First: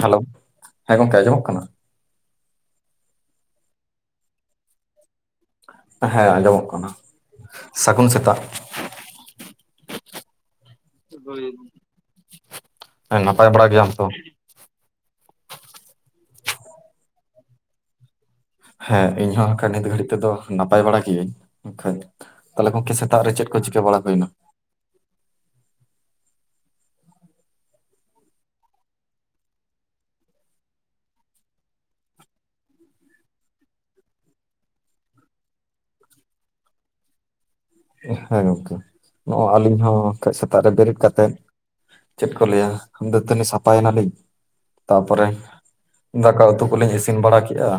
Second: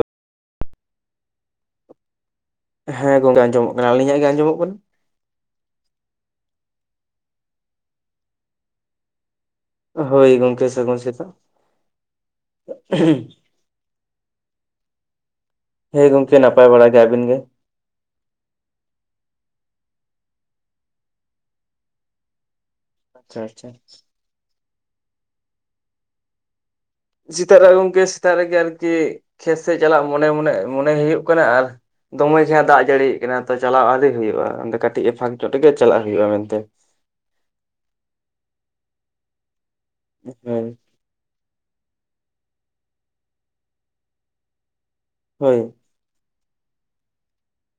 Hello ᱦᱮᱸ ᱜᱚᱝᱠᱮ ᱟᱸᱡᱚᱢᱚᱜ ᱠᱟᱱᱟ? ᱦᱮᱸ ᱜᱚᱝᱠᱮ ᱟᱸᱡᱚᱢᱚᱜ ᱠᱟᱱᱟ ᱟᱞᱤᱧᱟᱜ ᱜᱮ ᱟᱸᱡᱚᱢᱚᱜ ᱠᱟᱱᱟ? ᱦᱮᱸ ᱟᱸᱡᱚᱢᱚᱜ ᱠᱟᱱᱟ ᱥᱟᱹᱜᱩᱱ ᱥᱮᱛᱟᱜ ᱦᱳᱭ ᱜᱚᱝᱠᱮ ᱥᱟᱹᱜᱩᱱ ᱥᱮᱛᱟᱜ ᱯᱟᱭ ᱵᱟᱲᱟ ᱜᱮᱭᱟᱢ ᱛᱚ? ᱦᱮᱸ ᱜᱚᱝᱠᱮ ᱱᱟᱯᱟᱭ ᱵᱟᱲᱟ ᱜᱮ ᱟᱹᱵᱤᱱ ᱜᱮ ᱦᱮᱸ ᱤᱧ ᱦᱚᱸ ᱱᱤᱛ ᱜᱷᱟᱹᱲᱤᱡ ᱛᱮᱫᱚ ᱱᱟᱯᱟᱭ ᱵᱟᱲᱟ ᱜᱤᱭᱟᱹᱧ ᱢᱮᱱ ᱛᱟᱦᱞᱮ ᱜᱚᱝᱠᱮ ᱥᱮᱛᱟᱜ ᱨᱮ ᱟᱪᱪᱷᱟ ᱪᱮᱫ ᱠᱚ ᱟᱪᱪᱷᱟ ᱪᱤᱠᱟᱹ ᱵᱟᱲᱟ ᱦᱩᱭᱱᱟ? ᱥᱮᱛᱟᱜ ᱨᱮ ᱜᱚᱝᱠᱮ ᱥᱮᱛᱟᱜ ᱨᱮᱜᱮ ᱟᱨᱠᱤ ᱠᱷᱮᱛ ᱥᱮᱫ ᱪᱟᱞᱟᱜ ᱢᱚᱱᱮ ᱢᱚᱱᱮ ᱢᱚᱱᱮ ᱦᱩᱭᱩᱜ ᱠᱟᱱᱟ ᱟᱨ ᱫᱚᱢᱮ ᱡᱟᱦᱟᱸ ᱫᱟᱜ ᱡᱟᱹᱲᱤ ᱠᱟᱱᱟᱭ ᱛᱚ ᱪᱟᱞᱟᱣ ᱟᱣᱨᱤ ᱦᱩᱭᱩᱜᱼᱟ ᱠᱟᱹᱴᱤᱡ ᱮ ᱯᱷᱟᱸᱠ ᱧᱚᱜ ᱞᱮᱜᱮ ᱪᱟᱞᱟᱜ ᱦᱩᱭᱩᱜᱼᱟ ᱢᱮᱱᱛᱮ ᱦᱮᱸ ᱜᱚᱝᱠᱮ ᱱᱚᱜᱼᱚᱭ ᱟᱹᱞᱤᱧ ᱦᱚᱸ ᱠᱟᱹᱡ ᱥᱮᱛᱟᱜ ᱦᱳᱭ ᱨᱮ ᱵᱮᱨᱮᱫ ᱠᱟᱛᱮᱫ ᱪᱮᱫ ᱠᱚ ᱞᱟᱹᱭᱟ ᱫᱟᱹᱛᱟᱹᱱᱤ ᱥᱟᱯᱷᱟᱭ ᱱᱟᱞᱤᱧ ᱛᱟᱯᱚᱨᱮ ᱦᱳᱭ ᱫᱟᱠᱟ ᱩᱛᱩ ᱠᱚᱞᱤᱧ ᱤᱥᱤᱱ ᱵᱟᱲᱟ ᱠᱮᱫᱮᱜᱼᱟ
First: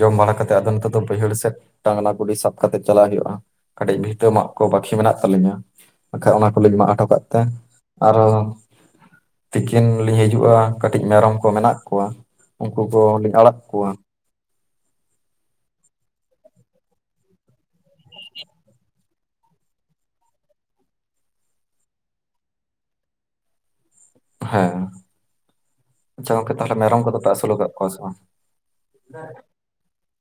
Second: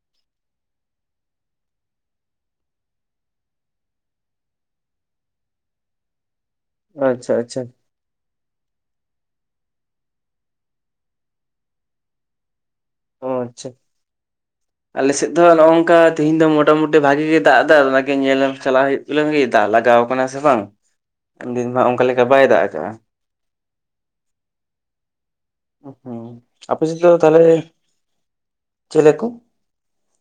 ᱡᱚᱢ ᱵᱟᱲᱟ ᱠᱟᱛᱮᱫ ᱟᱫᱚ ᱱᱤᱛᱚᱜ ᱫᱚ ᱵᱟᱹᱭᱦᱟᱹᱲ ᱥᱮᱫ ᱴᱟᱝᱱᱟ ᱜᱩᱰᱤ ᱥᱟᱵ ᱠᱟᱛᱮᱫ ᱪᱟᱞᱟᱜ ᱦᱩᱭᱩᱜᱼᱟ, ᱠᱟᱹᱴᱤᱡ ᱵᱷᱤᱛᱟᱹ ᱢᱟᱜ ᱠᱚ ᱵᱟᱠᱷᱤ ᱢᱮᱱᱟᱜ ᱛᱟᱞᱤᱧᱟ ᱵᱟᱠᱷᱟᱡ ᱚᱱᱟ ᱠᱚᱞᱤᱧ ᱢᱟᱜ ᱦᱚᱴᱚ ᱠᱟᱜ ᱟᱪᱪᱷᱟ ᱛᱮ, ᱟᱪᱪᱷᱟ ᱟᱨᱚ ᱛᱤᱠᱤᱱ ᱞᱤᱧ ᱦᱤᱡᱩᱜᱼᱟ ᱠᱟᱹᱴᱤᱡ ᱢᱮᱨᱚᱢ ᱠᱚ ᱢᱮᱱᱟᱜ ᱠᱚᱣᱟ, ᱩᱱᱠᱩ ᱠᱚ ᱞᱤᱧ ᱟᱲᱟᱜ ᱠᱚᱣᱟ᱾ ᱟᱞᱮᱥᱮᱫ ᱫᱚ ᱱᱚᱜ ᱱᱚᱝᱠᱟ ᱛᱮᱤᱦᱤᱧ ᱫᱚ ᱢᱚᱴᱟᱢᱩᱴᱤ ᱵᱷᱟᱜᱤ ᱜᱮ ᱫᱟᱜ ᱫᱟᱭ ᱚᱱᱟᱜᱮ ᱧᱮᱞᱮᱢ ᱪᱟᱞᱟᱜ ᱦᱩᱭᱩᱜᱟ᱾ [unintelligible] ᱜᱤ ᱫᱟᱜ ᱞᱟᱜᱟᱣ ᱠᱟᱱᱟ ᱥᱮ ᱵᱟᱝ ᱩᱱ ᱫᱤᱱ ᱢᱟ ᱚᱱᱠᱟ ᱞᱮᱠᱟ ᱵᱟᱭ ᱫᱟᱜ ᱠᱟᱜᱼᱟ ᱾ ᱦᱮᱸ ᱦᱩᱸ ᱟᱪᱪᱷᱟ ᱜᱚᱝᱠᱮ ᱛᱟᱦᱞᱮ ᱟᱯᱮ ᱥᱮᱫ ᱢᱮᱨᱚᱢ ᱠᱚ ᱫᱚ ᱯᱮ ᱛᱟᱦᱚᱞᱮ ᱟᱹᱥᱩᱞ ᱠᱟᱜ ᱠᱚᱣᱟ ᱥᱮ ᱵᱟᱝ ᱾ ᱪᱮᱞᱮ ᱠᱚ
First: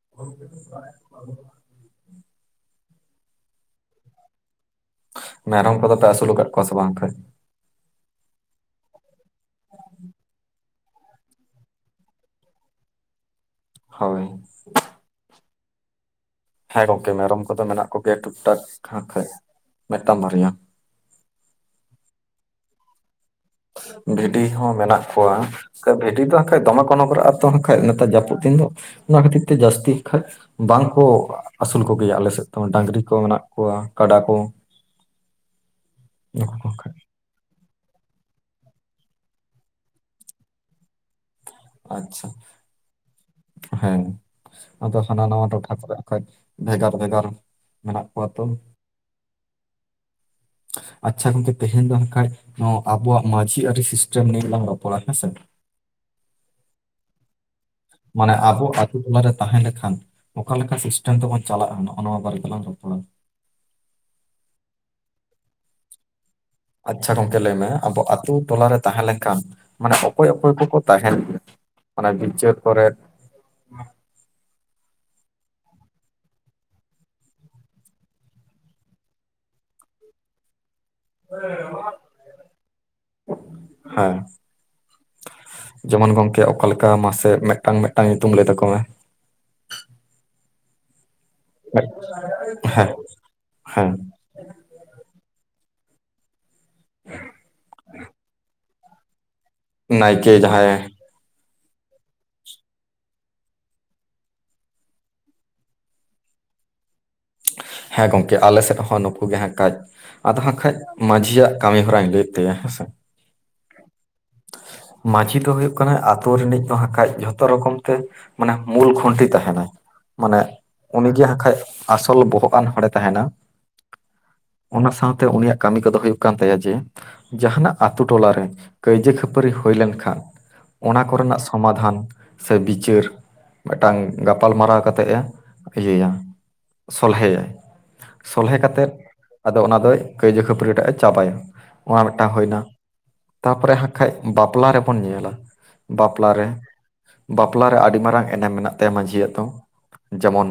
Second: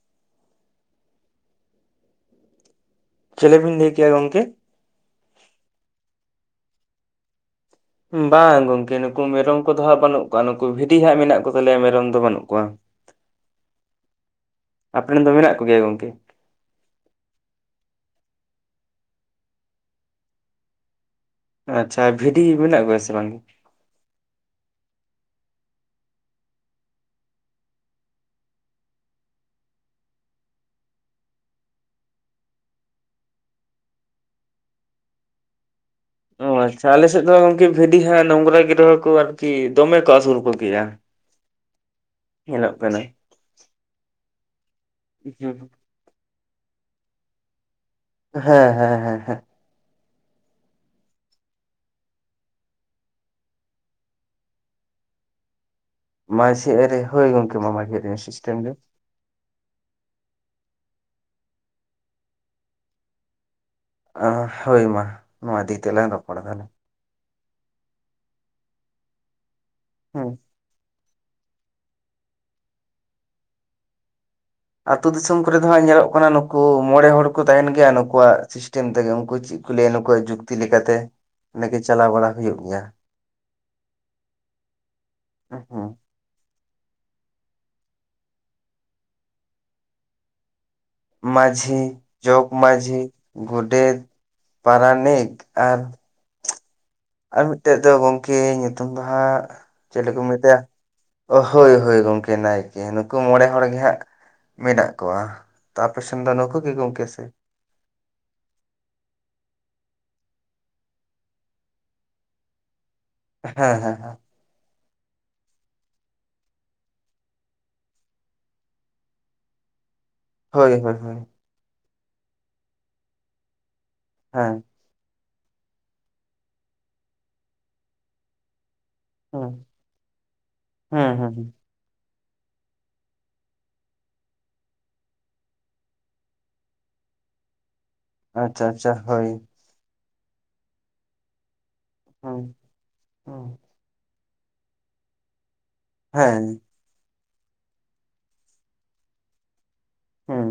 [inaudible] ᱪᱮᱞᱮ ᱵᱤᱱ ᱞᱟᱹᱭ ᱠᱮᱜ-ᱟ ᱜᱚᱝᱠᱮ ᱾ ᱢᱮᱨᱚᱢ ᱠᱚ ᱫᱚ ᱯᱮ ᱟᱹᱥᱩᱞ ᱟᱠᱟᱜ ᱠᱚᱣᱟ ᱥᱮ ᱵᱟᱝ [unintelligible] ᱵᱟᱝ ᱜᱚᱝᱠᱮ ᱱᱩᱠᱩ ᱢᱮᱨᱚᱢ ᱠᱚᱫᱚ ᱦᱟᱸᱜ ᱵᱟᱹᱱᱩᱜ ᱠᱚᱣᱟ ᱱᱩᱠᱩ ᱵᱷᱤᱰᱤ ᱦᱟᱸᱜ ᱢᱮᱱᱟᱜ ᱠᱚ ᱛᱟᱞᱮᱭᱟ ᱢᱮᱨᱚᱢ ᱫᱚ ᱵᱟᱹᱱᱩᱜ ᱠᱚᱣᱟ ᱾ ᱦᱳᱭ ᱟᱯᱮ ᱨᱮᱱ ᱫᱚ ᱢᱮᱱᱟᱜ ᱠᱚᱜᱮ ᱭᱟ ᱜᱚᱝᱠᱮ ᱾ ᱦᱮᱸ ᱜᱚᱝᱠᱮ ᱢᱮᱨᱚᱢ ᱠᱚᱫᱚ ᱢᱮᱱᱟᱜ ᱠᱚᱜᱮᱭᱟ ᱴᱩᱠ ᱴᱟᱠ ᱦᱟᱸᱜ ᱠᱷᱟᱡᱽ ᱢᱤᱫ ᱴᱟᱝ ᱵᱟᱨᱭᱟ ᱾ ᱟᱪᱪᱷᱟ ᱵᱷᱤᱰᱤ ᱢᱮᱱᱟᱜ ᱠᱚᱣᱟ ᱥᱮ ᱵᱟᱝ ᱜᱮ ᱾ ᱵᱷᱤᱰᱤ ᱦᱚᱸ ᱢᱮᱱᱟᱜ ᱠᱚᱣᱟ ᱾ ᱵᱷᱤᱰᱤ ᱫᱚ ᱦᱟᱸᱜ ᱠᱷᱟᱡ ᱫᱚᱢᱮ ᱠᱚ ᱱᱚᱝᱜᱟᱨᱟᱜᱼᱟ ᱟᱨ ᱛᱚ ᱦᱟᱸᱜ ᱠᱷᱟᱡ ᱱᱮᱛᱟᱨ ᱡᱟᱹᱯᱩᱫ ᱫᱤᱱ ᱫᱚ ᱚᱱᱟ ᱠᱷᱟᱹᱛᱤᱨ ᱛᱮ ᱡᱟᱹᱥᱛᱤ ᱠᱷᱟᱡ ᱵᱟᱝ ᱠᱚ ᱟᱹᱥᱩᱞ ᱠᱚᱜᱮ ᱭᱟ ᱟᱞᱮ ᱥᱮᱫ ᱫᱚ ᱰᱟᱹᱝᱨᱤ ᱠᱚ ᱢᱮᱱᱟᱜ ᱠᱚᱣᱟ ᱠᱟᱰᱟ ᱠᱚ ᱾ [inaudible] ᱚ ᱟᱪᱪᱷᱟ ᱠᱷᱟᱡ ᱟᱞᱮᱥᱮᱫ ᱫᱚ ᱜᱚᱝᱠᱮ ᱵᱷᱤᱰᱤ ᱦᱟᱸᱜ ᱱᱚᱝᱨᱟ ᱜᱮ ᱨᱮᱦᱚ ᱠᱚ ᱟᱨᱠᱤ ᱫᱚᱢᱮ ᱠᱚ ᱟᱹᱥᱩᱞ ᱠᱚᱜᱮᱭᱟ ᱾ [unintelligible] ᱟᱪᱪᱷᱟ ᱦᱮᱸ ᱟᱫᱚ ᱦᱟᱱᱟ ᱱᱟᱣᱟ ᱴᱚᱴᱷᱟ ᱠᱚᱨᱮ ᱦᱟᱸᱜ ᱠᱷᱟᱡᱽ ᱵᱷᱮᱜᱟᱨ ᱵᱷᱮᱜᱟᱨ ᱢᱮᱱᱟᱜ ᱠᱚᱣᱟ ᱛᱚ ᱦᱮᱸ ᱦᱮᱸ ᱦᱮᱸ ᱦᱮᱸ ᱾ ᱟᱪᱪᱷᱟ ᱜᱚᱝᱠᱮ ᱛᱮᱦᱮᱧ ᱫᱚ ᱦᱟᱸᱜ ᱠᱷᱟᱡ ᱱᱚᱣᱟ ᱟᱵᱚᱣᱟᱜ ᱢᱟᱹᱡᱷᱤ ᱟᱹᱨᱤ ᱥᱤᱥᱴᱮᱢ ᱱᱤᱭᱮᱹ ᱞᱟᱝ ᱨᱚᱯᱚᱲ ᱟ ᱦᱮᱸᱥᱮ ᱾ ᱢᱟᱹᱡᱷᱤ ᱟᱹᱨᱤ ᱦᱳᱭ ᱜᱚᱝᱠᱮ ᱢᱟᱹᱡᱷᱤ ᱢᱟᱱᱮ ᱟᱵᱚ-ᱟ ᱾ ᱚᱠᱟ ᱨᱮ ᱛᱟᱦᱮᱸ ᱞᱮ ᱠᱷᱟᱱ ᱚᱠᱟ ᱞᱮᱠᱟ ᱥᱤᱥᱴᱮᱢ ᱛᱮ ᱵᱚᱱ ᱪᱟᱞᱟᱜᱼᱟ ᱱᱚᱜᱼᱚᱱᱟ ᱵᱟᱨᱮ ᱛᱮᱞᱟᱝ ᱨᱚᱯᱚᱲ-ᱟ ᱾ ᱟᱸ ᱦᱳᱭ ᱢᱟ ᱱᱚᱣᱟ ᱤᱫᱤ ᱠᱟᱛᱮ ᱞᱟᱝ ᱨᱚᱯᱚᱲ-ᱟ ᱱᱟᱜ ᱾ ᱟᱪᱪᱷᱟ ᱜᱚᱝᱠᱮ ᱞᱟᱹᱭ ᱢᱮ ᱟᱵᱚ ᱟᱛᱳ ᱴᱚᱞᱟ ᱨᱮ ᱛᱟᱦᱮᱸ ᱞᱮᱱ ᱠᱷᱟᱱ ᱢᱟᱱᱮ ᱚᱠᱚᱭ ᱦᱩᱸ ᱚᱠᱚᱭ ᱠᱚᱠᱚ ᱛᱟᱦᱮᱱ [unintelligible] ᱚᱱᱮ ᱵᱤᱪᱟᱹᱨ ᱠᱚᱨᱮ ᱾ ᱟᱹᱛᱩ ᱫᱤᱥᱚᱢ ᱠᱚᱨᱮ ᱫᱚ ᱦᱟᱸᱜ ᱧᱮᱞᱚᱜ ᱠᱟᱱᱟ ᱱᱩᱠᱩ ᱢᱚᱬᱮ ᱦᱚᱲ ᱠᱚ ᱛᱟᱦᱮᱱ ᱜᱮᱭᱟ ᱱᱩᱠᱩᱣᱟᱜ ᱥᱤᱥᱴᱮᱢ ᱛᱮᱜᱮ ᱩᱱᱠᱩ ᱪᱤᱜ ᱠᱚ ᱞᱟᱹᱭᱟ ᱱᱩᱠᱩᱣᱟᱜ ᱡᱩᱠᱛᱤ ᱞᱮᱠᱟ ᱛᱮ ᱾ ᱱᱮ ᱜᱮ ᱪᱟᱞᱟᱣ ᱵᱟᱲᱟ ᱦᱩᱭᱩᱜ ᱜᱮᱭᱟ ᱾ ᱦᱮᱸ ᱦᱩᱸ ᱡᱮᱢᱚᱱ ᱜᱚᱝᱠᱮ ᱚᱠᱟ ᱞᱮᱠᱟ ᱢᱟᱥᱮ ᱢᱤᱫ ᱴᱟᱝ ᱢᱤᱫ ᱴᱟᱝ ᱧᱩᱛᱩᱢ ᱞᱟᱹᱭ ᱛᱟᱠᱚ ᱢᱮ ᱾ ᱢᱟᱹᱡᱷᱤ ᱢᱤᱫ- ᱡᱚᱜᱽ ᱦᱮᱸ ᱢᱟᱹᱡᱷᱤ ᱦᱮᱸ ᱜᱚᱰᱮᱛ ᱯᱟᱨᱟᱱᱤᱠ ᱟᱨ [inaudible] ᱟᱨ ᱢᱤᱫ ᱴᱮᱡ ᱫᱚ ᱜᱚᱝᱠᱮ ᱧᱩᱛᱩᱢ ᱫᱚ ᱦᱟᱸᱜ ᱪᱮᱞᱮ ᱠᱚ ᱱᱟᱭᱠᱮ ᱢᱮᱛᱟᱭᱟ ᱡᱟᱦᱟᱸᱭ ᱾ ᱚ ᱦᱳᱭ ᱦᱳᱭ ᱜᱚᱝᱠᱮ ᱱᱟᱭᱠᱮ ᱱᱩᱠᱩ ᱢᱚᱬᱮ ᱦᱚᱲ ᱜᱮ ᱦᱟᱸᱜ ᱢᱮᱱᱟᱜ ᱠᱚᱣᱟ ᱛᱚ ᱟᱯᱮᱥᱮᱱ ᱫᱚ ᱱᱩᱠᱩ ᱜᱮ ᱜᱚᱝᱠᱮ ᱥᱮ ᱦᱮᱸ ᱜᱚᱝᱠᱮ ᱟᱞᱮ ᱥᱮᱫ ᱦᱚᱸ ᱱᱩᱠᱩ ᱜᱮ ᱦᱟᱸᱜ ᱠᱟᱡ ᱾ ᱟᱫᱚ ᱦᱟᱸᱜ ᱠᱷᱟᱡ ᱢᱟᱹᱡᱷᱤᱭᱟᱜ ᱠᱟᱹᱢᱤ ᱦᱚᱨᱟᱧ ᱞᱟᱹᱭ ᱛᱟᱭᱟ ᱦᱮᱸᱥᱮ ᱾ ᱦᱮᱸ ᱦᱮᱸ ᱦᱮᱸ ᱾ ᱢᱟᱹᱡᱷᱤ ᱫᱚ ᱦᱩᱭᱩᱜ ᱠᱟᱱᱟᱭ ᱟᱛᱳ ᱨᱤᱱᱤᱡ ᱫᱚ ᱦᱟᱸᱜ ᱠᱷᱟᱡ ᱡᱷᱚᱛᱚ ᱨᱚᱠᱚᱢ ᱛᱮ ᱢᱟᱱᱮ ᱢᱩᱞ ᱠᱷᱩᱱᱴᱤ ᱛᱟᱦᱮ ᱱᱟᱭ ᱾ ᱢᱟᱱᱮ ᱦᱳᱭ ᱦᱳᱭ ᱦᱳᱭ ᱩᱱᱤᱜᱮ ᱟᱠᱷᱟᱡ ᱟᱥᱚᱞ ᱵᱚᱦᱚᱜ ᱟᱱ ᱦᱚᱲᱮ ᱛᱟᱦᱮ ᱱᱟ ᱾ ᱦᱮᱸ ᱚᱱᱟ ᱥᱟᱶ ᱛᱮ ᱩᱱᱤᱭᱟᱜ ᱠᱟᱹᱢᱤ ᱠᱚᱫᱚ ᱦᱩᱭᱩᱜ ᱠᱟᱱ ᱛᱟᱭᱟ ᱡᱮ ᱡᱟᱦᱟᱱᱟᱜ ᱟᱛᱳ ᱴᱚᱞᱟ ᱨᱮ ᱠᱟᱹᱭᱡᱟᱹ ᱠᱷᱟᱹᱯᱟᱹᱨᱤ ᱦᱩᱸ ᱦᱩᱭ ᱞᱮᱱ ᱠᱷᱟᱱ ᱚᱱᱟ ᱠᱚ ᱦᱩᱸ ᱨᱮᱱᱟᱜ ᱦᱩᱸ ᱥᱚᱢᱟ ᱫᱷᱟᱱ ᱥᱮ ᱵᱤᱪᱟᱹᱨ ᱢᱤᱜ ᱴᱟᱝ ᱜᱟᱯᱟᱞ ᱢᱟᱨᱟᱣ ᱠᱟᱛᱮᱜ ᱮ ᱤᱭᱟᱹᱭᱟ᱾ ᱥᱚᱞᱦᱮᱭᱟ ᱥᱚᱞᱦᱮ ᱟᱪᱪᱷᱟ ᱠᱟᱛᱮᱫ ᱟᱪᱪᱷᱟ ᱦᱳᱭ ᱟᱫᱚ ᱚᱱᱟ ᱫᱚᱭ ᱠᱟᱹᱭᱡᱟᱹ ᱠᱷᱟᱹᱯᱟᱹᱨᱤ ᱴᱟᱜ ᱮ ᱪᱟᱵᱟᱭᱟ, ᱱᱚᱣᱟ ᱢᱤᱫ ᱴᱟᱝ ᱦᱩᱸ ᱦᱩᱭ ᱱᱟ ᱦᱩᱸ ᱛᱟ ᱯᱚᱨᱮ ᱠᱷᱟᱡ ᱵᱟᱯᱞᱟ ᱨᱮᱵᱚᱱ ᱧᱮᱞᱟ ᱵᱟᱯᱞᱟ, ᱵᱟᱯᱞᱟ ᱨᱮ ᱦᱮᱸ ᱵᱟᱯᱞᱟ ᱨᱮ ᱟᱹᱰᱤ ᱢᱟᱨᱟᱝ ᱮᱱᱮᱢ ᱢᱮᱱᱟᱜ ᱛᱟᱭᱟ ᱢᱟᱹᱡᱷᱤ ᱭᱟᱜ ᱫᱚ, ᱦᱩᱸ ᱡᱮᱢᱚᱱ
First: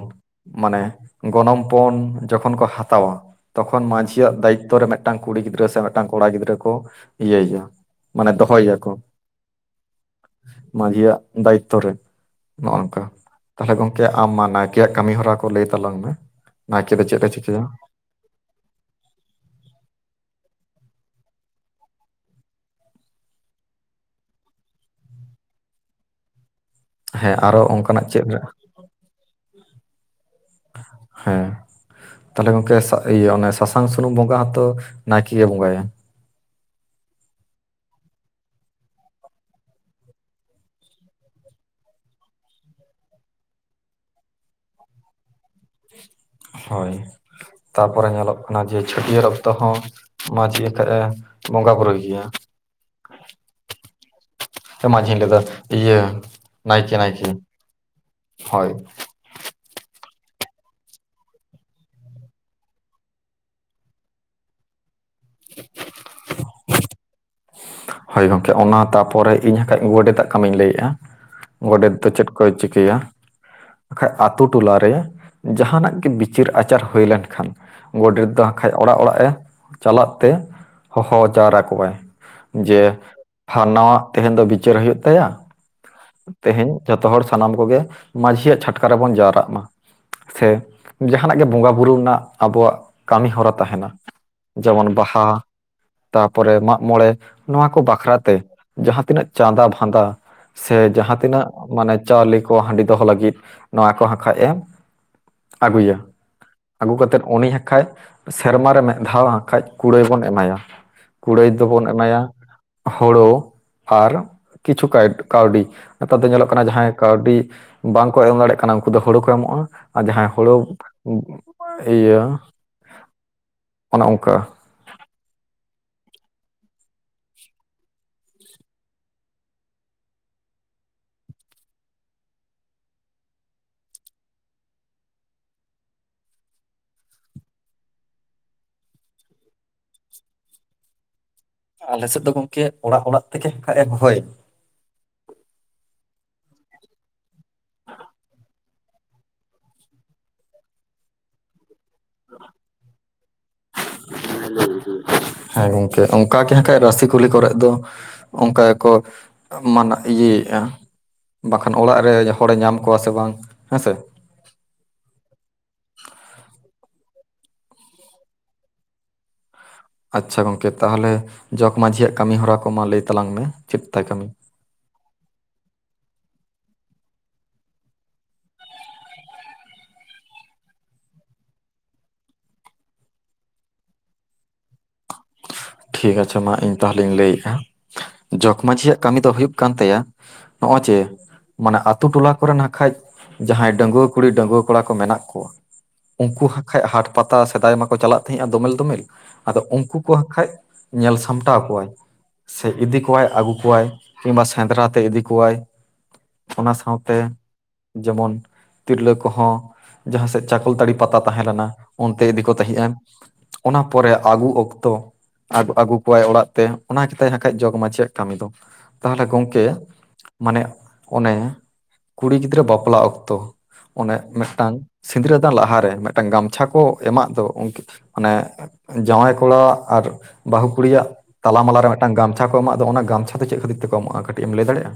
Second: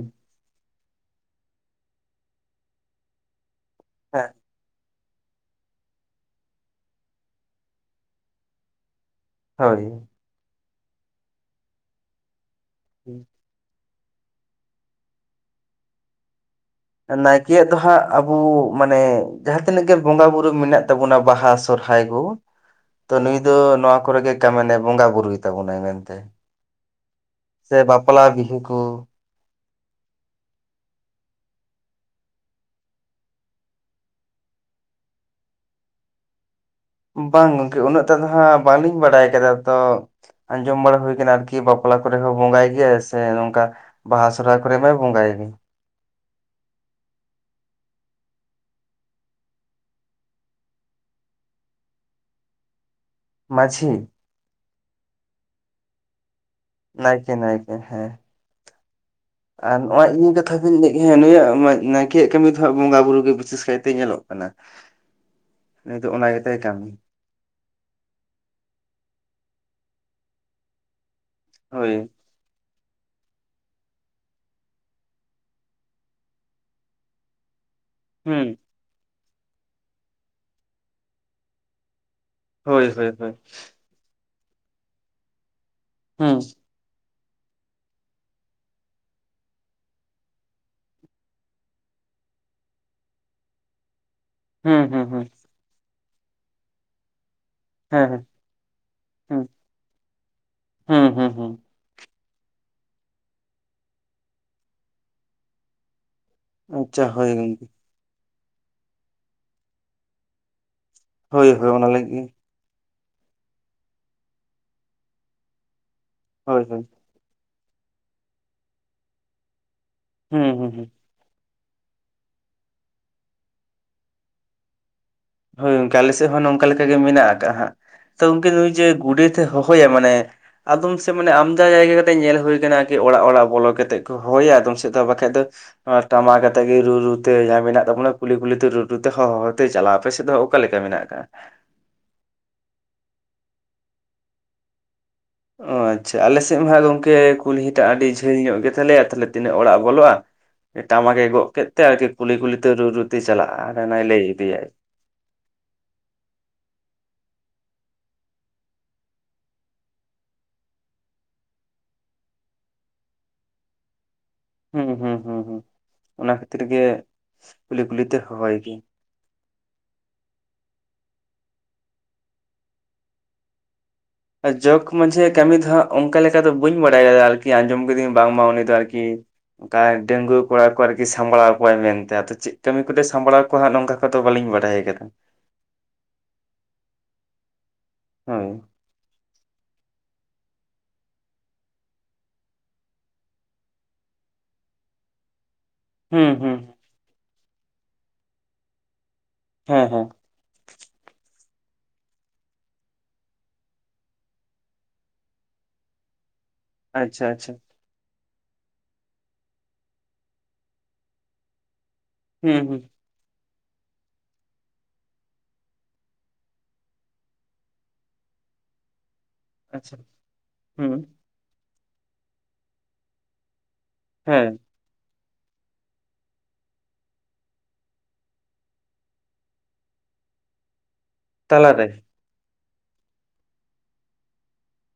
ᱢᱟᱱᱮ ᱜᱚᱱᱚᱝ ᱯᱚᱱ ᱡᱚᱠᱷᱚᱱ ᱠᱚ ᱦᱟᱛᱟᱣᱟ ᱛᱚᱠᱷᱚᱱ ᱢᱟᱹᱡᱷᱤ ᱭᱟᱜ ᱫᱟᱭᱤᱛᱛᱚ ᱨᱮ ᱢ ᱢᱤᱷ ᱴᱟᱝ ᱠᱩᱲᱤ ᱜᱤᱫᱽᱨᱟᱹ ᱥᱮ ᱢᱤᱜ ᱴᱟᱝ ᱠᱚᱲᱟ ᱜᱤᱫᱽᱨᱟᱹ ᱠᱚ ᱤᱭᱟᱹᱭ ᱭᱟ ᱢᱟᱱᱮ ᱫᱚᱦᱚᱭ ᱮᱭᱟᱠᱚ᱾ ᱦᱚᱭ᱾ ᱢᱟᱹᱡᱷᱤᱭᱟᱜ ᱫᱟᱭᱤᱛᱛᱚ ᱨᱮ ᱱᱚᱜᱚᱱᱠᱟ᱾ ᱛᱟᱦᱚᱞᱮ ᱜᱚᱝᱠᱮ ᱟᱢ ᱢᱟ ᱱᱟᱭᱠᱮᱭᱟᱜ ᱠᱟᱹᱢᱤ ᱦᱚᱨᱟ ᱠᱚ ᱞᱟᱹᱭ ᱛᱟᱞᱟᱝ ᱢᱮ᱾ ᱱᱟᱭᱠᱮ ᱫᱚ ᱪᱮᱫ ᱮ ᱪᱤᱠᱟᱹᱭᱟ ᱱᱟᱭᱠᱮᱭᱟᱜ ᱫᱚ ᱦᱟᱸᱜ ᱟᱵᱩ ᱢᱟᱱᱮ ᱡᱟᱦᱟᱸ ᱛᱤᱱᱟᱹᱜ ᱜᱮ ᱵᱚᱸᱜᱟ ᱵᱩᱨᱩ ᱢᱮᱱᱟᱜ ᱛᱟᱵᱚᱱᱟ ᱵᱟᱦᱟ ᱥᱚᱦᱨᱟᱭ ᱠᱩ᱾ ᱛᱚ ᱱᱩᱭ ᱫᱚ ᱱᱚᱣᱟ ᱠᱚᱨᱮᱜᱮ ᱠᱟᱢᱮᱱᱮ ᱵᱚᱸᱜᱟ ᱵᱩᱨᱩᱭ ᱛᱟᱵᱚᱱᱟᱭ ᱢᱮᱱᱛᱮ᱾ ᱦᱮᱸ ᱟᱨᱚ ᱥᱮ ᱚᱱᱠᱟᱱᱟᱜ ᱪᱮᱫ ᱵᱟᱯᱞᱟ ᱵᱤᱦᱟᱹ ᱠᱚ ᱦᱮᱸ᱾ ᱛᱟᱞᱦᱮ ᱜᱚᱝᱠᱮ ᱥᱟᱜ ᱤᱭᱟᱹ ᱚᱱᱮ ᱥᱟᱥᱟᱝ ᱥᱩᱱᱩᱢ ᱵᱚᱸᱜᱟ ᱦᱚᱛᱚ ᱱᱟᱭᱠᱮ ᱜᱮ ᱵᱚᱸᱜᱟᱭᱟ᱾ ᱵᱟᱝ ᱜᱚᱝᱠᱮ ᱩᱱᱟᱹᱜ ᱴᱟᱜ ᱫᱚ ᱦᱟᱜ ᱵᱟᱞᱤᱧ ᱵᱟᱲᱟᱭ ᱠᱟᱫᱟ ᱛᱚ ᱟᱸᱡᱚᱢ ᱵᱟᱲᱟ ᱦᱩᱭ ᱠᱟᱱᱟ ᱟᱨᱠᱤ ᱵᱟᱯᱞᱟ ᱠᱚᱨᱮ ᱦᱚᱸ ᱵᱚᱸᱜᱟᱭ ᱜᱮᱭᱟ ᱥᱮ ᱱᱚᱝᱠᱟ ᱵᱟᱦᱟ ᱥᱚᱦᱚᱨᱟᱭ ᱠᱚᱨᱮ ᱢᱟᱭ ᱵᱚᱸᱜᱟ ᱭᱜᱮ᱾ ᱦᱳᱭ ᱛᱟᱯᱚᱨᱮ ᱧᱮᱞᱚᱜ ᱠᱟᱱᱟ ᱡᱮ ᱪᱷᱟᱹᱴᱭᱟᱹᱨ ᱚᱠᱛᱚ ᱦᱚᱸ ᱢᱟᱹᱡᱷᱤ ᱟᱛᱮᱜ-ᱮ ᱵᱚᱸᱜᱟ ᱵᱩᱨᱩᱭ ᱜᱮᱭᱟ᱾ ᱢᱟᱹᱪᱷᱤ? ᱢᱟᱡᱷᱤᱧ ᱞᱟᱹᱭᱫᱟ ᱤᱭᱟᱹ ᱱᱟᱭᱠᱮ ᱱᱟᱭᱠᱮ ᱦᱳᱭ᱾ ᱟᱨ ᱱᱚᱜᱚᱭ ᱤᱧᱤᱜ ᱠᱟᱛᱷᱟ ᱜᱤᱧ ᱞᱟᱹᱭᱜᱟ-ᱟ ᱦᱮ ᱱᱩᱭᱟᱜ ᱢᱟᱭ ᱱᱟᱭᱠᱮᱭᱟᱜ ᱠᱟᱹᱢᱤ ᱫᱚᱦᱟᱸᱜ ᱵᱚᱸᱜᱟ ᱵᱩᱨᱩ ᱜᱮ ᱵᱤᱥᱮᱥ ᱠᱟᱭᱛᱮ ᱧᱮᱞᱚᱜ ᱠᱟᱱᱟ ᱱᱩᱤ ᱫᱚ ᱚᱱᱟ ᱜᱮᱛᱟᱭ ᱠᱟᱹᱢᱤ᱾ ᱦᱳᱭ ᱜᱚᱝᱠᱮ ᱚᱱᱟ ᱛᱟᱯᱚᱨᱮ ᱤᱧ ᱦᱟᱠᱟᱡ ᱜᱚᱰᱮᱛᱟᱜ ᱠᱟᱹᱢᱤᱧ ᱞᱟᱹᱭᱜ-ᱟ ᱜᱚᱰᱮᱛ ᱫᱚ ᱦᱳᱭ ᱪᱮᱫ ᱠᱚᱭ ᱪᱤᱠᱟᱹᱭᱟ ᱠᱷᱟᱡ ᱟᱛᱩ ᱴᱚᱞᱟ ᱨᱮ ᱡᱟᱦᱟᱱᱟᱜ ᱜᱮ ᱵᱤᱪᱟᱹᱨ ᱟᱪᱟᱨ ᱦᱩᱭ ᱞᱮᱱᱠᱷᱟᱱ ᱜᱚᱰᱮᱛ ᱫᱚ ᱦᱩᱸ ᱟᱠᱷᱟᱡ ᱚᱲᱟᱜ ᱚᱲᱟᱜ ᱮ ᱪᱟᱞᱟᱜ ᱛᱮ ᱦᱚᱦᱚ ᱡᱟᱣᱨᱟ ᱠᱚᱣᱟᱭ᱾ ᱡᱮ ᱦᱳᱭ ᱦᱳᱭ ᱦᱳᱭ ᱯᱷᱟᱱᱟᱱᱟ ᱣᱟᱜ ᱛᱮᱦᱮᱧ ᱫᱚ ᱵᱤᱪᱟᱹᱨ ᱦᱩᱭᱩᱜ ᱛᱟᱭᱟ ᱦᱩᱸ ᱛᱮᱦᱮᱧ ᱡᱚᱛᱚ ᱦᱚᱲ ᱥᱟᱱᱟᱢ ᱠᱚᱜᱮ ᱢᱟᱡᱷᱤᱭᱟᱜ ᱪᱷᱟᱴᱠᱟ ᱨᱮᱵᱚᱱ ᱡᱟᱣᱨᱟᱜ ᱢᱟ᱾ ᱥᱮ ᱡᱟᱦᱟᱱᱟᱜ ᱜᱮ ᱵᱚᱸᱜᱟ ᱵᱩᱨᱩ ᱨᱮᱱᱟᱜ ᱟᱵᱚᱣᱟᱜ ᱠᱟᱹᱢᱤᱦᱚᱨᱟ ᱛᱟᱦᱮᱱᱟ᱾ ᱦᱩᱸ ᱡᱮᱢᱚᱱ ᱦᱩᱸ ᱦᱩᱸ ᱵᱟᱦᱟ, ᱛᱟᱨᱯᱚᱨᱮ ᱢᱟᱜ ᱢᱚᱬᱮ ᱱᱚᱣᱟ ᱠᱚ ᱦᱮᱸ ᱵᱟᱠᱷᱨᱟ ᱦᱮᱸ ᱛᱮ ᱡᱟᱦᱟᱸ ᱛᱤᱱᱟᱹᱜ ᱦᱩᱸ ᱪᱟᱸᱫᱟ ᱵᱷᱟᱫᱟ ᱥᱮ ᱦᱩᱸ ᱡᱟᱦᱟᱸ ᱦᱩᱸ ᱛᱤᱱᱟᱹᱜ ᱦᱩᱸ ᱢᱟᱱᱮ ᱪᱟᱣᱞᱮ ᱠᱚ ᱦᱟᱺᱰᱤ ᱫᱚᱦᱚ ᱞᱟᱹᱜᱤᱫ ᱱᱚᱣᱟ ᱠᱚ ᱦᱟᱠᱷᱟᱡ ᱮᱢ ᱟᱹᱜᱩᱭᱟ᱾ ᱟᱹᱜᱩ ᱟᱪᱪᱷᱟ ᱠᱟᱛᱮᱫ ᱦᱳᱭ ᱩᱱᱤ ᱜᱚᱝᱠᱮ ᱦᱟᱠᱷᱟᱡ ᱥᱮᱨᱢᱟ ᱨᱮ ᱢᱤᱫ ᱫᱷᱟᱣ ᱦᱟᱠᱷᱟᱡ ᱠᱩᱲᱟᱹᱭ ᱵᱚᱱ ᱮᱢᱟᱭᱟ᱾ ᱦᱳᱭ ᱠᱩᱲᱟᱹᱭ ᱦᱳᱭ ᱫᱚᱵᱚᱱ ᱚᱱᱟ ᱮᱢᱟᱭᱟ ᱞᱟᱹᱜᱤᱫ ᱦᱳᱲᱳ ᱟᱨ ᱠᱤᱪᱷᱩ ᱠᱟᱭᱤᱴ ᱠᱟᱹᱣᱰᱤ ᱱᱮᱛᱟᱨ ᱫᱚ ᱧᱮᱞᱚᱜ ᱦᱳᱭ ᱠᱟᱱᱟ ᱦᱳᱭ ᱡᱟᱦᱟᱸᱭ ᱠᱟᱹᱣᱰᱤ ᱵᱟᱝᱠᱚ ᱮᱢ ᱫᱟᱲᱮᱜ ᱠᱟᱱᱟ ᱩᱱᱠᱩ ᱫᱚ ᱦᱳᱲᱳ ᱠᱚ ᱮᱢᱚᱜᱼᱟ ᱟᱨ ᱡᱟᱦᱟᱸᱭ ᱦᱩᱸ ᱦᱳᱲᱳ ᱦᱩᱸ ᱦᱩᱸ ᱤᱭᱟᱹ ᱚᱱᱮ ᱚᱝᱠᱟ᱾ ᱦᱳᱭ ᱩᱝᱠᱮ ᱟᱞᱮ ᱥᱮᱜ ᱦᱚᱸ ᱱᱚᱝᱠᱟ ᱞᱮᱠᱟ ᱜᱮ ᱢᱮᱱᱟᱜ ᱟᱠᱟᱜᱼᱟ ᱦᱟᱜ ᱛᱚ ᱜᱚᱝᱠᱮ ᱩᱱᱭ ᱡᱮ ᱜᱩᱰᱮᱛ ᱛᱮ ᱦᱚᱦᱚᱭᱟ ᱢᱟᱱᱮ ᱟᱫᱚᱢ ᱥᱮᱜ ᱢᱟᱱᱮ ᱟᱢᱫᱟ ᱡᱟᱭᱜᱟ ᱠᱟᱛᱮᱜ ᱧᱮᱞ ᱦᱩᱭ ᱠᱟᱱᱟ ᱠᱤ ᱚᱲᱟᱜ ᱚᱲᱟᱜ ᱵᱚᱞᱚ ᱠᱟᱛᱮᱜ ᱠᱚ ᱦᱚᱦᱚᱭᱟ ᱟᱫᱚᱢ ᱥᱮᱫ ᱫᱚ ᱵᱟᱠᱷᱟᱡ ᱫᱚ ᱟᱨ ᱴᱟᱢᱟᱠ ᱟᱛᱮᱜ ᱜᱮ ᱨᱩ ᱨᱩᱛᱮ ᱡᱟᱦᱟᱸ ᱢᱮᱱᱟᱜ ᱛᱟᱵᱚᱱᱟ ᱠᱩᱞᱦᱤ ᱠᱩᱞᱦᱤ ᱛᱮ ᱨᱩ ᱨᱩ ᱛᱮ ᱦᱚᱸ ᱦᱚᱸᱦᱚᱸ ᱛᱮ ᱪᱟᱞᱟᱣ ᱟᱯᱮᱥᱮᱜ ᱫᱚ ᱚᱠᱟᱞ ᱞᱮᱠᱟ ᱢᱮᱱᱟᱜ ᱟᱠᱟᱜᱼᱟ? ᱟᱞᱮᱥᱮᱜ ᱫᱚ ᱜᱚᱝᱠᱮ ᱚᱲᱟᱜ ᱚᱲᱟᱜ ᱛᱮᱜᱮ ᱠᱷᱟᱡ ᱮ ᱦᱚᱦᱚᱭ ᱚ ᱟᱪᱪᱷᱟ ᱟᱞᱮ ᱥᱮᱜ ᱦᱟᱸᱡ ᱜᱚᱝᱠᱮ ᱠᱩᱞᱦᱤᱴᱟᱜ ᱟᱹᱰᱤ ᱡᱷᱟᱹᱞ ᱧᱚᱜ ᱜᱮᱛᱟᱞᱮᱭᱟ ᱛᱟᱦᱞᱮ ᱛᱤᱱᱟᱹᱜ ᱚᱲᱟᱜ ᱵᱚᱞᱚᱜᱼᱟ ᱴᱟᱢᱟᱠᱮ ᱜᱚᱜ ᱠᱮᱫ ᱛᱮ ᱟᱨᱠᱤ ᱠᱩᱞᱦᱤ ᱠᱩᱞᱦᱤ ᱛᱮ ᱨᱩ-ᱨᱩ ᱛᱮ ᱪᱟᱞᱟᱜᱼᱟ ᱟᱨ ᱟᱱᱟᱭ ᱞᱟᱹᱭ ᱤᱫᱤᱭᱟᱭ᱾ ᱦᱮᱸ ᱜᱚᱝᱠᱮ ᱚᱱᱠᱟᱜᱮ ᱦᱟᱸᱠᱷᱟᱡ ᱨᱟᱹᱥᱤ ᱠᱩᱞᱦᱤ ᱠᱚᱨᱮᱜ ᱫᱚ ᱚᱱᱠᱟ ᱜᱮᱠᱚ ᱢᱟᱱᱟᱜ ᱤᱭᱟᱹᱭᱟᱹᱭᱜᱼᱟ, ᱵᱟᱠᱷᱟᱱ ᱚᱲᱟᱜ ᱨᱮ ᱦᱚᱲᱮ ᱧᱟᱢ ᱠᱚᱣᱟ ᱥᱮ ᱵᱟᱝ ᱦᱮᱸᱥᱮ? ᱦᱩᱸ ᱦᱩᱸ ᱦᱩᱸ ᱦᱩᱸ ᱚᱱᱟ ᱠᱷᱟᱹᱛᱤᱨ ᱜᱮ ᱠᱩᱞᱦᱤ ᱠᱩᱞᱦᱤ ᱛᱮ ᱦᱚᱦᱚᱭ ᱜᱮ᱾ ᱟᱪᱪᱷᱟ ᱜᱚᱝᱠᱮ ᱛᱟᱦᱚᱞᱮ ᱡᱚᱜᱽ ᱢᱟᱹᱡᱷᱤᱭᱟᱜ ᱠᱟᱹᱢᱤ ᱦᱚᱨᱟ ᱠᱚ ᱢᱟ ᱞᱟᱹᱭ ᱛᱟᱞᱟᱝ ᱢᱮ ᱪᱮᱫ ᱛᱟᱭ ᱠᱟᱹᱢᱤ? ᱡᱚᱜ ᱢᱟᱡᱷᱤᱟᱜ ᱠᱟᱹᱢᱤ ᱫᱚ ᱦᱟᱸᱜ ᱚᱱᱠᱟ ᱞᱮᱠᱟ ᱫᱚ ᱵᱟᱹᱧ ᱵᱟᱲᱟᱭᱟ ᱟᱨᱠᱤ ᱟᱸᱡᱚᱢ ᱠᱟᱹᱫᱟᱹᱧ ᱵᱟᱝᱢᱟ ᱩᱱᱤ ᱫᱚ ᱟᱨᱠᱤ ᱚᱠᱟᱨᱮ ᱰᱟᱹᱝᱜᱩᱭᱟᱹ ᱠᱚᱲᱟ ᱠᱚ ᱟᱨᱠᱤ ᱥᱟᱢᱵᱽᱲᱟᱣ ᱠᱚᱣᱟᱭ ᱢᱮᱱᱛᱮ ᱟᱫᱚ ᱪᱮᱜ ᱠᱟᱹᱢᱤ ᱠᱚᱫᱚᱭ ᱥᱟᱢᱵᱽᱲᱟᱣ ᱠᱩ ᱦᱟᱸᱜ ᱱᱚᱝᱠᱟ ᱠᱚᱫᱚ ᱵᱟᱹᱞᱤᱧ ᱵᱟᱰᱟᱭ ᱟᱠᱟᱫᱟ᱾ ᱴᱷᱤᱠ ᱟᱪᱷᱮ ᱢᱟ ᱤᱧ ᱛᱟᱦᱚᱞᱮᱧ ᱞᱟᱹᱭᱮᱫᱟ ᱦᱳᱭ ᱡᱚᱜᱽ ᱢᱟᱺᱡᱷᱤ-ᱟᱜ ᱠᱟᱹᱢᱤ ᱫᱚ ᱦᱩᱭᱩᱜ ᱠᱟᱱ ᱛᱟᱭᱟ ᱱᱚᱜᱼᱚᱭ ᱪᱮ ᱢᱟᱱᱮ ᱟᱹᱛᱩ ᱴᱚᱞᱟ ᱠᱚᱨᱮ ᱱᱟ ᱠᱷᱟᱡ ᱡᱟᱦᱟᱸᱭ ᱰᱟᱺᱜᱩᱣᱟᱹ ᱠᱩᱲᱤ ᱰᱟᱺᱜᱩᱣᱟᱹ ᱠᱚᱲᱟ ᱠᱚ ᱢᱮᱱᱟᱜ ᱠᱚᱣᱟ ᱦᱩᱸ ᱩᱱᱠᱩ ᱦᱩᱸ ᱦᱟᱠᱟᱡ ᱦᱟᱴ ᱯᱟᱛᱟ ᱥᱮᱫᱟᱭ ᱢᱟᱠᱚ ᱪᱟᱞᱟᱜ ᱛᱟᱦᱮᱸᱜᱼᱟ ᱫᱚᱢᱮᱞ ᱫᱚᱢᱮᱞ ᱟᱫᱚ ᱦᱮᱸ ᱩᱱᱠᱩ ᱦᱮᱸ ᱠᱚ ᱠᱷᱟᱡ ᱧᱮᱞ ᱥᱟᱢᱴᱟᱣ ᱠᱚᱣᱟᱭ, ᱥᱮ ᱤᱫᱤ ᱠᱚᱣᱟᱭ ᱟᱹᱜᱩ ᱠᱚᱣᱟᱭ ᱠᱤᱢᱵᱟ ᱥᱮᱸᱫᱽᱨᱟ ᱛᱮ ᱤᱫᱤ ᱠᱚᱣᱟᱭ, ᱚᱱᱟ ᱥᱟᱶᱛᱮ ᱟᱪᱪᱷᱟ ᱟᱪᱪᱷᱟ ᱡᱮᱢᱚᱱ ᱛᱤᱨᱞᱟᱹ ᱠᱚᱦᱚᱸ ᱡᱟᱦᱟᱸ ᱥᱮᱫ ᱪᱟᱠᱚᱞᱛᱟᱹᱲᱤ ᱯᱟᱛᱟ ᱛᱟᱦᱮᱸ ᱞᱮᱱᱟ, ᱚᱱᱛᱮ ᱤᱫᱤ ᱠᱚ ᱦᱩᱸ ᱦᱩᱸ ᱛᱟᱦᱮᱸᱜᱼᱟ ᱚᱱᱟ ᱯᱚᱨᱮ ᱟᱹᱜᱩ ᱚᱠᱛᱚ ᱟᱹᱜᱩ ᱠᱚᱣᱟᱭ ᱚᱲᱟᱜ ᱛᱮ ᱚᱱᱟ ᱜᱮᱛᱟᱭ ᱦᱟᱠᱷᱟᱡ ᱡᱚᱜᱽ ᱢᱟᱹᱡᱷᱤᱭᱟᱜ ᱠᱟᱹᱢᱤ ᱫᱚ ᱛᱟᱦᱚᱞᱮ ᱜᱚᱝᱠᱮ ᱮ ᱟᱪᱪᱷᱟ ᱢᱟᱱᱮ ᱦᱩᱸ ᱚᱱᱮ ᱠᱩᱲᱤ ᱜᱤᱫᱽᱨᱟᱹ ᱵᱟᱯᱞᱟ ᱚᱠᱛᱚ ᱚᱱᱮ ᱦᱮᱸ ᱢᱤᱫᱴᱟᱝ ᱥᱤᱸᱫᱽᱨᱟᱹᱫᱟᱱ ᱞᱟᱦᱟᱨᱮ ᱢᱤᱫᱴᱟᱝ ᱜᱟᱢᱪᱷᱟ ᱠᱚ ᱮᱢᱟᱜ ᱫᱚ ᱟᱱᱮ ᱡᱟᱶᱟᱭ ᱠᱚᱲᱟᱣᱟᱜ ᱟᱨ ᱵᱟᱹᱦᱩ ᱠᱩᱲᱤᱭᱟᱜ ᱛᱟᱞᱟᱢᱟᱞᱟ ᱛᱟᱞᱟᱨᱮ ᱨᱮ ᱢᱤᱫᱴᱟᱝ ᱜᱟᱢ ᱡᱟᱦᱟ ᱠᱚ ᱮᱢᱟᱜ ᱫᱚ ᱚᱱᱟ ᱜᱟᱢᱪᱷᱟ ᱫᱚ ᱪᱮᱫ ᱠᱷᱟᱹᱛᱤᱨ ᱛᱮ ᱠᱚ ᱮᱢᱟᱜᱼᱟ ᱠᱟᱹᱴᱤᱡ ᱮᱢ ᱞᱟᱹᱭ ᱫᱟᱲᱮᱭᱟᱜᱼᱟ?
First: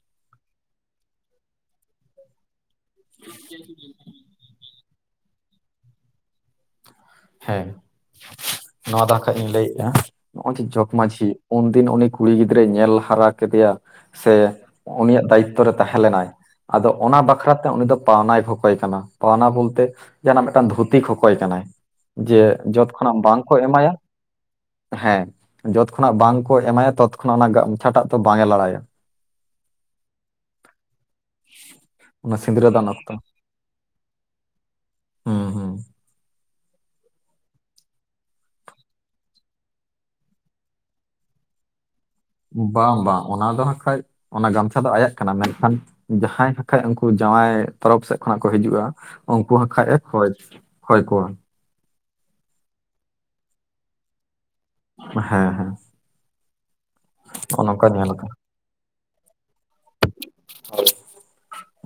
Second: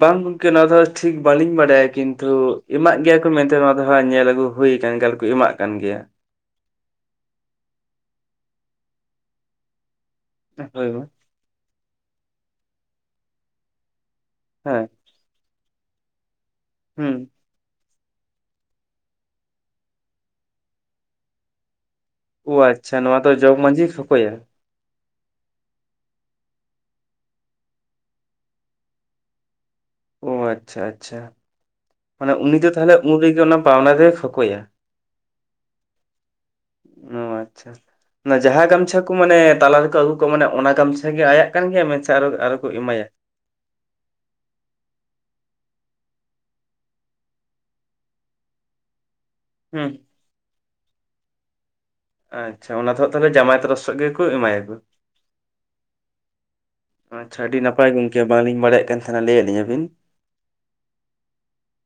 ᱵᱟᱝ ᱜᱚᱝᱠᱮ ᱱᱚᱣᱟ ᱫᱚ ᱴᱷᱤᱠ ᱵᱟᱹᱞᱤᱧ ᱵᱟᱰᱟᱭᱟ ᱠᱤᱱᱛᱩ ᱮᱢᱟᱜ ᱜᱮᱭᱟ ᱠᱚ ᱢᱮᱱᱛᱮ ᱱᱚᱣᱟ ᱫᱚ ᱦᱟᱜ ᱧᱮᱞ ᱟᱹᱜᱩ ᱦᱩᱭ ᱟᱠᱟᱱ ᱜᱮᱭᱟ ᱟᱨᱠᱚ ᱮᱢᱟᱜ ᱠᱟᱱ ᱜᱮᱭᱟ᱾ ᱦᱮᱸ ᱱᱚᱣᱟ ᱫᱚ ᱟᱱᱠᱷᱟᱡ ᱤᱧ ᱞᱟᱹᱭᱮᱜ ᱱᱚᱜᱼᱚᱭ ᱡᱮ ᱦᱳᱭ ᱢᱟ ᱡᱚᱜᱽᱢᱟᱺᱡᱷᱤ ᱩᱱᱫᱤᱱ ᱩᱱᱤ ᱠᱩᱲᱤ ᱜᱤᱫᱽᱨᱟᱹᱭ ᱧᱮᱞ ᱦᱟᱨᱟ ᱠᱮᱫᱮᱭᱟ ᱥᱮ ᱦᱮᱸ ᱩᱱᱤᱭᱟᱜ ᱫᱟᱭᱤᱛᱛᱚ ᱨᱮ ᱛᱟᱦᱮᱸ ᱞᱮᱱᱟᱭ ᱟᱫᱚ ᱦᱩᱸ ᱚᱱᱟ ᱵᱟᱠᱷᱨᱟ ᱛᱮ ᱩᱱᱤ ᱫᱚ ᱯᱟᱣᱱᱟᱭ ᱠᱚᱠᱚᱭ ᱠᱟᱱᱟ ᱯᱟᱣᱱᱟ ᱵᱚᱞᱛᱮ ᱡᱟᱦᱟᱱᱟᱜ ᱢᱤᱫᱴᱟᱝ ᱫᱷᱩᱛᱤ ᱠᱚᱠᱚᱭ ᱠᱟᱱᱟᱭ᱾ ᱡᱮ ᱚ ᱡᱚᱛ ᱟᱪᱪᱷᱟ ᱠᱷᱚᱱᱟᱜ ᱱᱚᱣᱟ ᱫᱚ ᱵᱟᱝᱠᱚ ᱡᱚᱜᱽ ᱢᱟᱺᱡᱷᱤ ᱮᱢᱟᱭᱟ ᱠᱷᱚᱠᱚᱭᱟ ᱦᱮᱸ ᱡᱚᱛ ᱠᱷᱚᱱᱟᱜ ᱵᱟᱝᱠᱚ ᱮᱢᱟᱭᱟ ᱛᱚᱛ ᱠᱷᱚᱱᱟᱜ ᱚᱱᱟ ᱜᱟᱢᱪᱷᱟᱴᱟ ᱛᱚ ᱵᱟᱭ ᱞᱟᱲᱟᱭᱟ᱾ [inaudible] ᱚ ᱟᱪᱪᱷᱟ ᱟᱪᱪᱷᱟ᱾ ᱢᱟᱱᱮ ᱚᱱᱟ ᱩᱱᱤ ᱥᱤᱸᱫᱽᱨᱟᱹ ᱫᱚ ᱫᱟᱱ ᱛᱟᱦᱚᱞᱮ ᱚᱠᱛᱚ ᱩᱱ ᱨᱮᱜᱮ ᱚᱱᱟ ᱯᱟᱣᱱᱟ ᱫᱚᱭ ᱠᱷᱚᱠᱚᱭᱟ, ᱦᱩᱸ ᱦᱩᱸ ᱚ ᱟᱪᱪᱷᱟ᱾ ᱚᱱᱟ ᱡᱟᱦᱟᱸ ᱜᱟᱢᱪᱷᱟ ᱠᱚ ᱢᱟᱱᱮ ᱛᱟᱞᱟ ᱨᱮᱠᱚ ᱟᱹᱜᱩ ᱠᱚᱜᱼᱟ ᱢᱟᱱᱮ ᱚᱱᱟ ᱜᱟᱢᱪᱷᱟ ᱜᱮ ᱟᱭᱟᱜ ᱠᱟᱱ ᱜᱮᱭᱟ ᱟᱨᱚ ᱟᱨᱚ ᱠᱚ ᱵᱟᱝ ᱮᱢᱟᱭᱟ ᱵᱟᱝ ᱚᱱᱟ ᱫᱚ ᱠᱷᱟᱡ ᱚᱱᱟ ᱜᱟᱢᱪᱷᱟ ᱫᱚ ᱟᱭᱟᱜ ᱠᱟᱱᱟ ᱢᱮᱱᱠᱷᱟᱱ ᱡᱟᱦᱟᱸᱭ ᱱᱟᱠᱷᱟᱱᱡ ᱩᱱᱠᱩ ᱡᱟᱶᱟᱭ ᱛᱚᱨᱚᱯ ᱥᱮᱫ ᱠᱷᱚᱱᱟᱜ ᱠᱚ ᱦᱤᱡᱩᱜᱼᱟ, ᱚᱝᱠᱩ ᱦᱟᱸᱡ ᱠᱷᱟᱡ ᱦᱩᱸ ᱮ ᱠᱷᱚᱭ ᱠᱷᱚᱭ ᱠᱚᱣᱟ᱾ ᱟᱪᱪᱷᱟ ᱚᱱᱟ ᱫᱚᱜ ᱛᱟᱦᱚᱞᱮ ᱡᱟᱢᱟᱭ ᱛᱚᱨᱚ ᱥᱮᱫ ᱜᱮᱠᱚ ᱮᱢᱟᱭᱟᱠᱚ᱾ ᱦᱮᱸ ᱦᱮᱸ᱾ ᱟᱪᱪᱷᱟ ᱟᱹᱰᱤ ᱱᱚᱜᱼᱚ ᱱᱚᱝᱠᱟ ᱱᱟᱯᱟᱭ ᱜᱚᱝᱠᱮ ᱵᱟᱝᱞᱤᱧ ᱵᱟᱲᱟᱭᱮᱫ ᱠᱟᱱ ᱛᱟᱦᱮᱱᱟ ᱞᱟᱹᱭ ᱟᱜ ᱞᱤᱧᱟᱹᱵᱤᱱ᱾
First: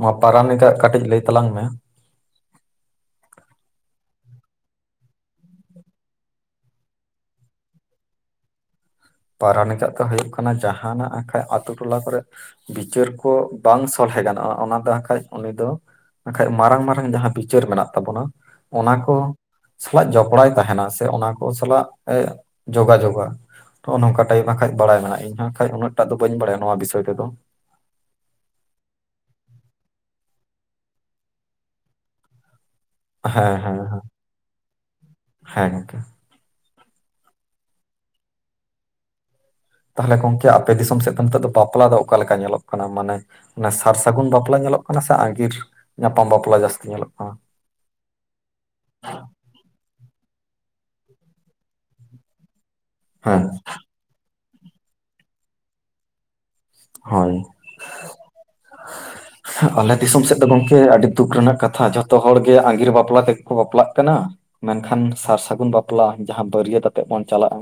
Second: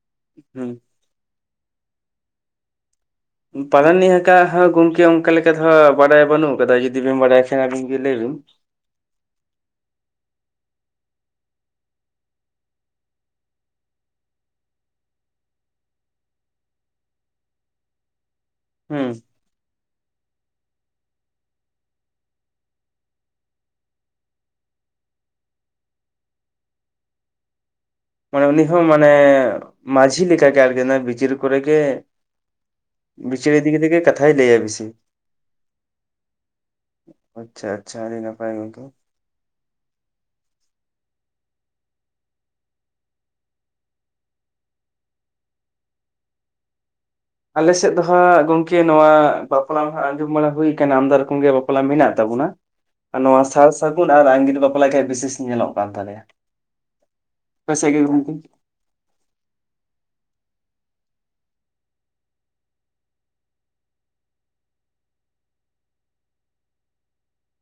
ᱦᱩᱭ ᱯᱟᱨᱟᱱᱤᱠ ᱦᱩᱸ ᱟᱜ ᱠᱟᱹᱴᱤᱡ ᱞᱟᱹᱭ ᱛᱟᱞᱟᱝ ᱢᱮ᱾ ᱯᱟᱨᱟᱱᱤᱠ ᱟᱠᱟᱜ ᱦᱚᱸ ᱜᱚᱝᱠᱮ ᱚᱱᱠᱟ ᱞᱮᱠᱟ ᱫᱚ ᱵᱟᱲᱟᱭ ᱵᱟᱹᱱᱩᱜ ᱟᱠᱟᱫᱟ ᱡᱩᱫᱤ ᱵᱤᱱ ᱵᱟᱲᱟᱭ ᱠᱷᱟᱱ ᱟᱵᱤᱱ ᱜᱮ ᱞᱟᱹᱭ ᱵᱤᱱ᱾ ᱯᱟᱨᱟᱱᱤᱠ ᱟᱜ ᱫᱚ ᱦᱩᱭᱩᱜ ᱠᱟᱱᱟ ᱡᱟᱦᱟᱱᱟᱜ ᱠᱷᱟᱡ ᱟᱛᱳ ᱴᱚᱞᱟ ᱠᱚᱨᱮᱜ ᱵᱤᱪᱟᱹᱨ ᱠᱚ ᱵᱟᱝ ᱥᱚᱞᱦᱮ ᱜᱟᱱᱚᱜᱼᱟ ᱚᱱᱟᱛᱮ ᱠᱷᱟᱡ ᱩᱱᱤ ᱫᱚ ᱵᱟᱠᱷᱟᱡ ᱢᱟᱨᱟᱝ ᱢᱟᱨᱟᱝ ᱡᱟᱦᱟᱸ ᱵᱤᱪᱟᱹᱨ ᱢᱮᱱᱟᱜ ᱛᱟᱵᱚᱱᱟ ᱚᱱᱟ ᱦᱩᱸ ᱠᱚ ᱥᱟᱞᱟᱜ ᱡᱚᱯᱲᱟᱭ ᱛᱟᱦᱮᱱᱟ ᱥᱮ ᱚᱱᱟ ᱠᱚ ᱥᱟᱞᱟᱜ ᱮ ᱡᱳᱜᱟᱡᱳᱜᱟ᱾ ᱱᱚᱜᱼᱚᱭ ᱱᱚᱝᱠᱟ ᱴᱟᱭᱤᱯ ᱟᱠᱷᱟᱡ ᱵᱟᱲᱟᱭ ᱢᱮᱱᱟᱜᱼᱟ ᱤᱧᱦᱚ ᱠᱷᱟᱡ ᱩᱱᱟᱹᱜᱴᱟᱜ ᱫᱚ ᱵᱟᱹᱧ ᱵᱟᱲᱟᱭᱟ ᱱᱚᱣᱟ ᱵᱤᱥᱚᱭ ᱛᱚ, ᱢᱟᱱᱮ ᱩᱱᱤ ᱦᱚᱸ ᱢᱟᱱᱮ ᱢᱟᱹᱡᱷᱤ ᱞᱮᱠᱟᱜᱮ ᱟᱨᱠᱤ ᱵᱤᱪᱟᱹᱨ ᱠᱚᱨᱮ ᱜᱮ ᱵᱤᱪᱟᱹᱨ ᱦᱮᱸ ᱤᱫᱤ ᱦᱮᱸ ᱠᱟᱛᱮ ᱠᱟᱛᱷᱟᱭ ᱞᱟᱹᱭᱟᱭ ᱵᱤᱥᱤ, ᱦᱮᱸ ᱜᱚᱝᱠᱮ ᱟᱪᱪᱷᱟ ᱟᱪᱪᱷᱟ ᱟᱹᱰᱤ ᱱᱟᱯᱟᱭ ᱜᱚᱝᱠᱮ, ᱛᱟᱦᱚᱞᱮ ᱜᱚᱝᱠᱮ ᱟᱯᱮ ᱫᱤᱥᱚᱢ ᱥᱮᱫ ᱫᱚ ᱱᱤᱛᱚᱜ ᱫᱚ ᱵᱟᱯᱞᱟ ᱫᱚ ᱚᱠᱟ ᱞᱮᱠᱟ ᱧᱮᱞᱚᱜ ᱠᱟᱱᱟ ᱢᱟᱱᱮ ᱚᱱᱟ ᱥᱟᱨ ᱥᱟᱹᱜᱩᱱ ᱵᱟᱯᱞᱟ ᱧᱮᱞᱚᱜ ᱠᱟᱱᱟ ᱥᱮ ᱟᱸᱜᱤᱨ ᱧᱟᱯᱟᱢ ᱵᱟᱯᱞᱟ ᱡᱟᱹᱥᱛᱤ ᱧᱮᱞᱚᱜ ᱠᱟᱱᱟ? ᱟᱞᱮ ᱥᱮᱫ ᱫᱚ ᱦᱟᱸᱜ ᱜᱚᱢᱠᱮ ᱱᱚᱣᱟ ᱵᱟᱯᱞᱟ ᱢᱟ ᱦᱟᱜ ᱟᱸᱡᱚᱢ ᱵᱟᱲᱟ ᱦᱩᱭ ᱟᱠᱟᱱᱟ ᱟᱢᱫᱟ ᱨᱚᱠᱚᱢ ᱜᱮ ᱵᱟᱯᱞᱟ ᱢᱮᱱᱟᱜ ᱛᱟᱵᱚᱱᱟ ᱱᱚᱣᱟ ᱦᱮᱸ ᱥᱟᱨ ᱥᱟᱹᱜᱩᱱ ᱟᱨ ᱟᱹᱜᱤᱨ ᱵᱟᱯᱞᱟ ᱜᱮ ᱵᱮᱥ ᱧᱮᱞᱚᱜ ᱠᱟᱱ ᱛᱟᱞᱮᱭᱟ᱾ ᱦᱳᱭ᱾ ᱟᱯᱮ ᱥᱮᱫ ᱜᱮ ᱜᱚᱝᱠᱮ ᱟᱞᱮ ᱫᱤᱥᱚᱢ ᱥᱮᱫ ᱫᱚ ᱜᱚᱝᱠᱮ ᱟᱹᱰᱤ ᱫᱩᱠ ᱨᱮᱱᱟᱜ ᱠᱟᱛᱷᱟ ᱡᱷᱚᱛᱚ ᱦᱚᱲᱜᱮ ᱟᱸᱜᱤᱨ ᱵᱟᱯᱞᱟ ᱛᱮᱜᱮ ᱠᱚ ᱵᱟᱯᱞᱟᱜ ᱠᱟᱱᱟ᱾ ᱢᱮᱱᱠᱷᱟᱱ ᱥᱟᱨ ᱥᱟᱹᱜᱩᱱ ᱵᱟᱯᱞᱟ ᱡᱟᱦᱟᱸ ᱵᱟᱹᱨᱭᱟᱹᱛ ᱟᱛᱮ ᱵᱚᱱ ᱪᱟᱞᱟᱜᱼᱟ,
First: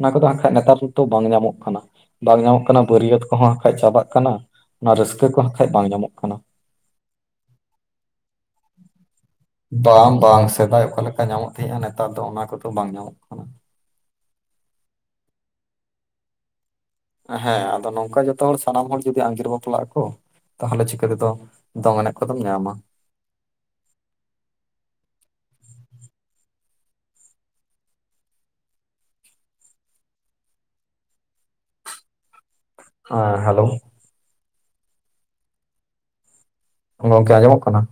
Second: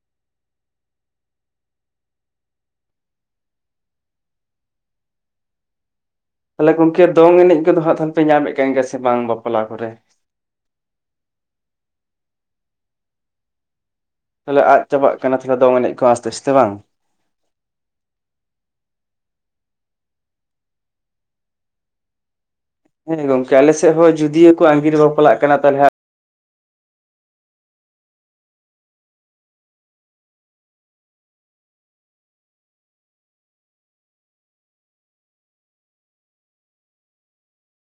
ᱚᱱᱟ ᱠᱚᱫᱚ ᱵᱟᱝᱠᱷᱟᱡ ᱱᱮᱛᱟᱨ ᱫᱚ ᱵᱟᱝ ᱧᱟᱢᱚᱜ ᱠᱟᱱᱟ ᱵᱟᱝ ᱧᱟᱢᱚᱜ ᱠᱟᱱᱟ ᱵᱟᱹᱨᱭᱟᱹᱛ ᱠᱚᱦᱚᱸ ᱟᱜᱠᱷᱟᱡ ᱪᱟᱵᱟᱜ ᱠᱟᱱᱟ ᱚᱱᱟ ᱨᱟᱹᱥᱠᱟᱹ ᱠᱚᱦᱚᱸ ᱠᱷᱟᱡ ᱵᱟᱝ ᱧᱟᱢᱚᱜ ᱠᱟᱱᱟ᱾ ᱛᱟᱦᱚᱞᱮ ᱜᱚᱝᱠᱮ ᱫᱚᱝ ᱮᱱᱮᱡ ᱠᱚᱫᱚ ᱦᱟᱸᱜ ᱛᱟᱦᱞᱮ ᱯᱮ ᱧᱟᱢᱮᱫ ᱠᱟᱱ ᱜᱮᱭᱟ ᱥᱮ ᱵᱟᱝ ᱵᱟᱯ ᱵᱟᱝ ᱵᱟᱝ ᱥᱮᱫᱟᱭ ᱚᱠᱟ ᱞᱮᱠᱟ ᱧᱟᱢᱚᱜ ᱛᱟᱦᱮᱸᱜᱼᱟ ᱱᱮᱛᱟᱨ ᱫᱚ ᱚᱱᱟ ᱠᱚᱫᱚ ᱵᱟᱝ ᱧᱟᱢᱚᱜ ᱠᱟᱱᱟ᱾ ᱛᱟᱦᱚᱞᱮ ᱟᱫ ᱪᱟᱵᱟᱜ ᱠᱟᱱᱟ ᱛᱟᱦᱚᱞᱮ ᱫᱚᱝ ᱮᱱᱮᱡ ᱠᱚ ᱟᱥᱛᱮ ᱟᱥᱛᱮ ᱵᱟᱝ? ᱦᱮᱸ ᱟᱫᱚ ᱱᱚᱝᱠᱟ ᱡᱚᱛᱚ ᱦᱚᱲ ᱥᱟᱱᱟᱢ ᱦᱚᱲ ᱡᱩᱫᱤ ᱟᱸᱜᱤᱨ ᱵᱟᱯᱞᱟᱜ ᱟᱠᱚ ᱛᱟᱦᱚᱞᱮ ᱪᱤᱠᱟᱹ ᱛᱮᱫᱚ ᱫᱚᱝ ᱮᱱᱮᱡ ᱠᱚᱫᱚᱢ ᱧᱟᱢᱟ᱾ ᱦᱮᱸ ᱜᱚᱝᱠᱮ ᱟᱞᱮᱥᱮᱫ ᱦᱚᱸ ᱡᱩᱫᱤᱭᱚ ᱠᱚ ᱟᱸᱜᱤᱨ ᱵᱟᱯᱞᱟᱜ ᱠᱟᱱᱟ ᱛᱟᱦᱚᱞᱮ ᱦᱮᱸ ᱦᱮᱞᱳᱣ, ᱜᱚᱝᱠᱮ ᱟᱸᱡᱚᱢᱚᱜ ᱠᱟᱱᱟ?